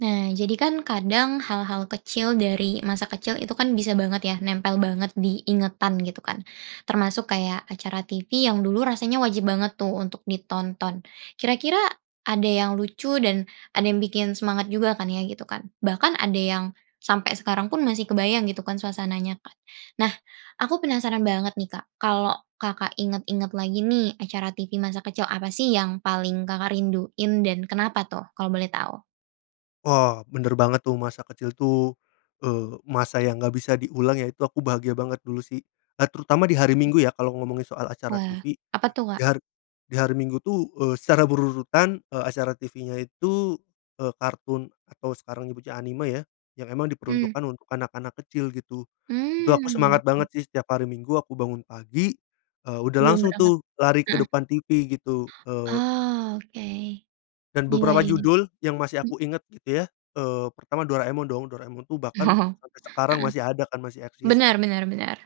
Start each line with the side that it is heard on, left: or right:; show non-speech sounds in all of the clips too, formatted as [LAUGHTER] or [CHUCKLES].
right: Nah, jadi kan kadang, hal-hal kecil dari masa kecil itu kan bisa banget ya, nempel banget di ingatan, gitu kan. Termasuk kayak acara tivi yang dulu rasanya wajib banget tuh, untuk ditonton. Kira-kira ada yang lucu dan ada yang bikin semangat juga kan, ya, gitu kan? Bahkan ada yang sampai sekarang pun masih kebayang, gitu kan, suasananya. Nah, aku penasaran banget nih, Kak. Kalau Kakak inget-inget lagi nih, acara tivi masa kecil apa sih, yang paling Kakak rinduin, dan kenapa tuh, kalau boleh tahu?
left: Wah, bener banget, tuh. Masa kecil tuh, eee, masa yang nggak bisa diulang, ya. Itu aku bahagia banget, dulu sih. Eee, terutama di hari Minggu ya, kalau ngomongin soal acara
right: Wah,
left: tivi.
right: apa tuh,
left: Di
right: Kak?
left: har di hari Minggu tuh, eee, secara berurutan, eee, acara tivinya itu, eee, kartun atau sekarang dibaca anime ya, yang emang
right: Mmm.
left: diperuntukkan untuk anak-anak kecil, gitu. Itu aku
right: Mmm,
left: semangat
right: oke.
left: banget sih, setiap hari Minggu, aku bangun pagi, eee, udah
right: Sebelum
left: langsung
right: berangkat
left: tuh, lari ke
right: heeh.
left: depan tivi, gitu. Eee
right: Oh, oke.
left: Dan
right: Iya
left: beberapa
right: iya.
left: judul yang masih
right: Mh
left: aku inget, gitu ya, eee, pertama, Doraemon dong. Doraemon tuh bahkan
right: Oh.
left: sampai sekarang
right: Heeh.
left: masih ada, kan, masih eksis.
right: Benar benar benar,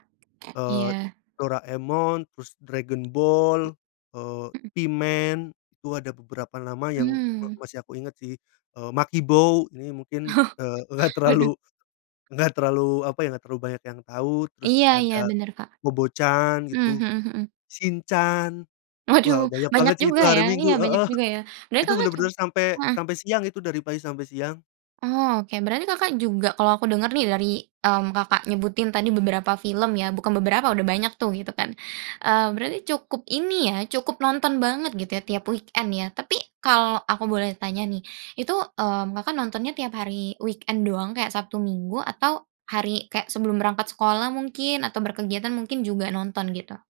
left: Eee,
right: iya.
left: Doraemon, terus Dragon Ball, eee,
right: Mhm.
left: P-Man, itu ada beberapa nama yang me
right: Mmm.
left: masih aku inget, sih. Eee, Makibao, ini mungkin,
right: Oh.
left: eee, nggak
right: Waduh.
left: terlalu nggak terlalu, apa ya, nggak terlalu banyak yang tahu. Terus
right: Iya iya,
left: ada
right: benar, Kak.
left: Kobo Chan,
right: Mmm,
left: gitu,
right: mhm mhm.
left: Shinchan.
right: Waduh,
left: Wah, banyak banget
right: banyak
left: sih itu,
right: juga,
left: hari
right: ya.
left: Minggu
right: Iya, banyak
left: heeh. [CHUCKLES]
right: juga, ya. Berarti
left: Itu
right: Kakak ju
left: bener-bener sampai
right: heeh.
left: sampai siang itu, dari pagi sampai siang.
right: Oh, oke. Berarti Kakak juga kalau aku denger nih, dari, mmm, Kakak nyebutin tadi beberapa film, ya. Bukan beberapa, udah banyak tuh, gitu kan. Eee, berarti cukup ini ya, cukup nonton banget, gitu ya, tiap weekend, ya. Tapi, kalau aku boleh tanya, nih. Itu, mmm, Kakak nontonnya tiap hari weekend doang, kayak Sabtu Minggu, atau hari kayak sebelum berangkat sekolah, mungkin, atau berkegiatan mungkin juga nonton, gitu?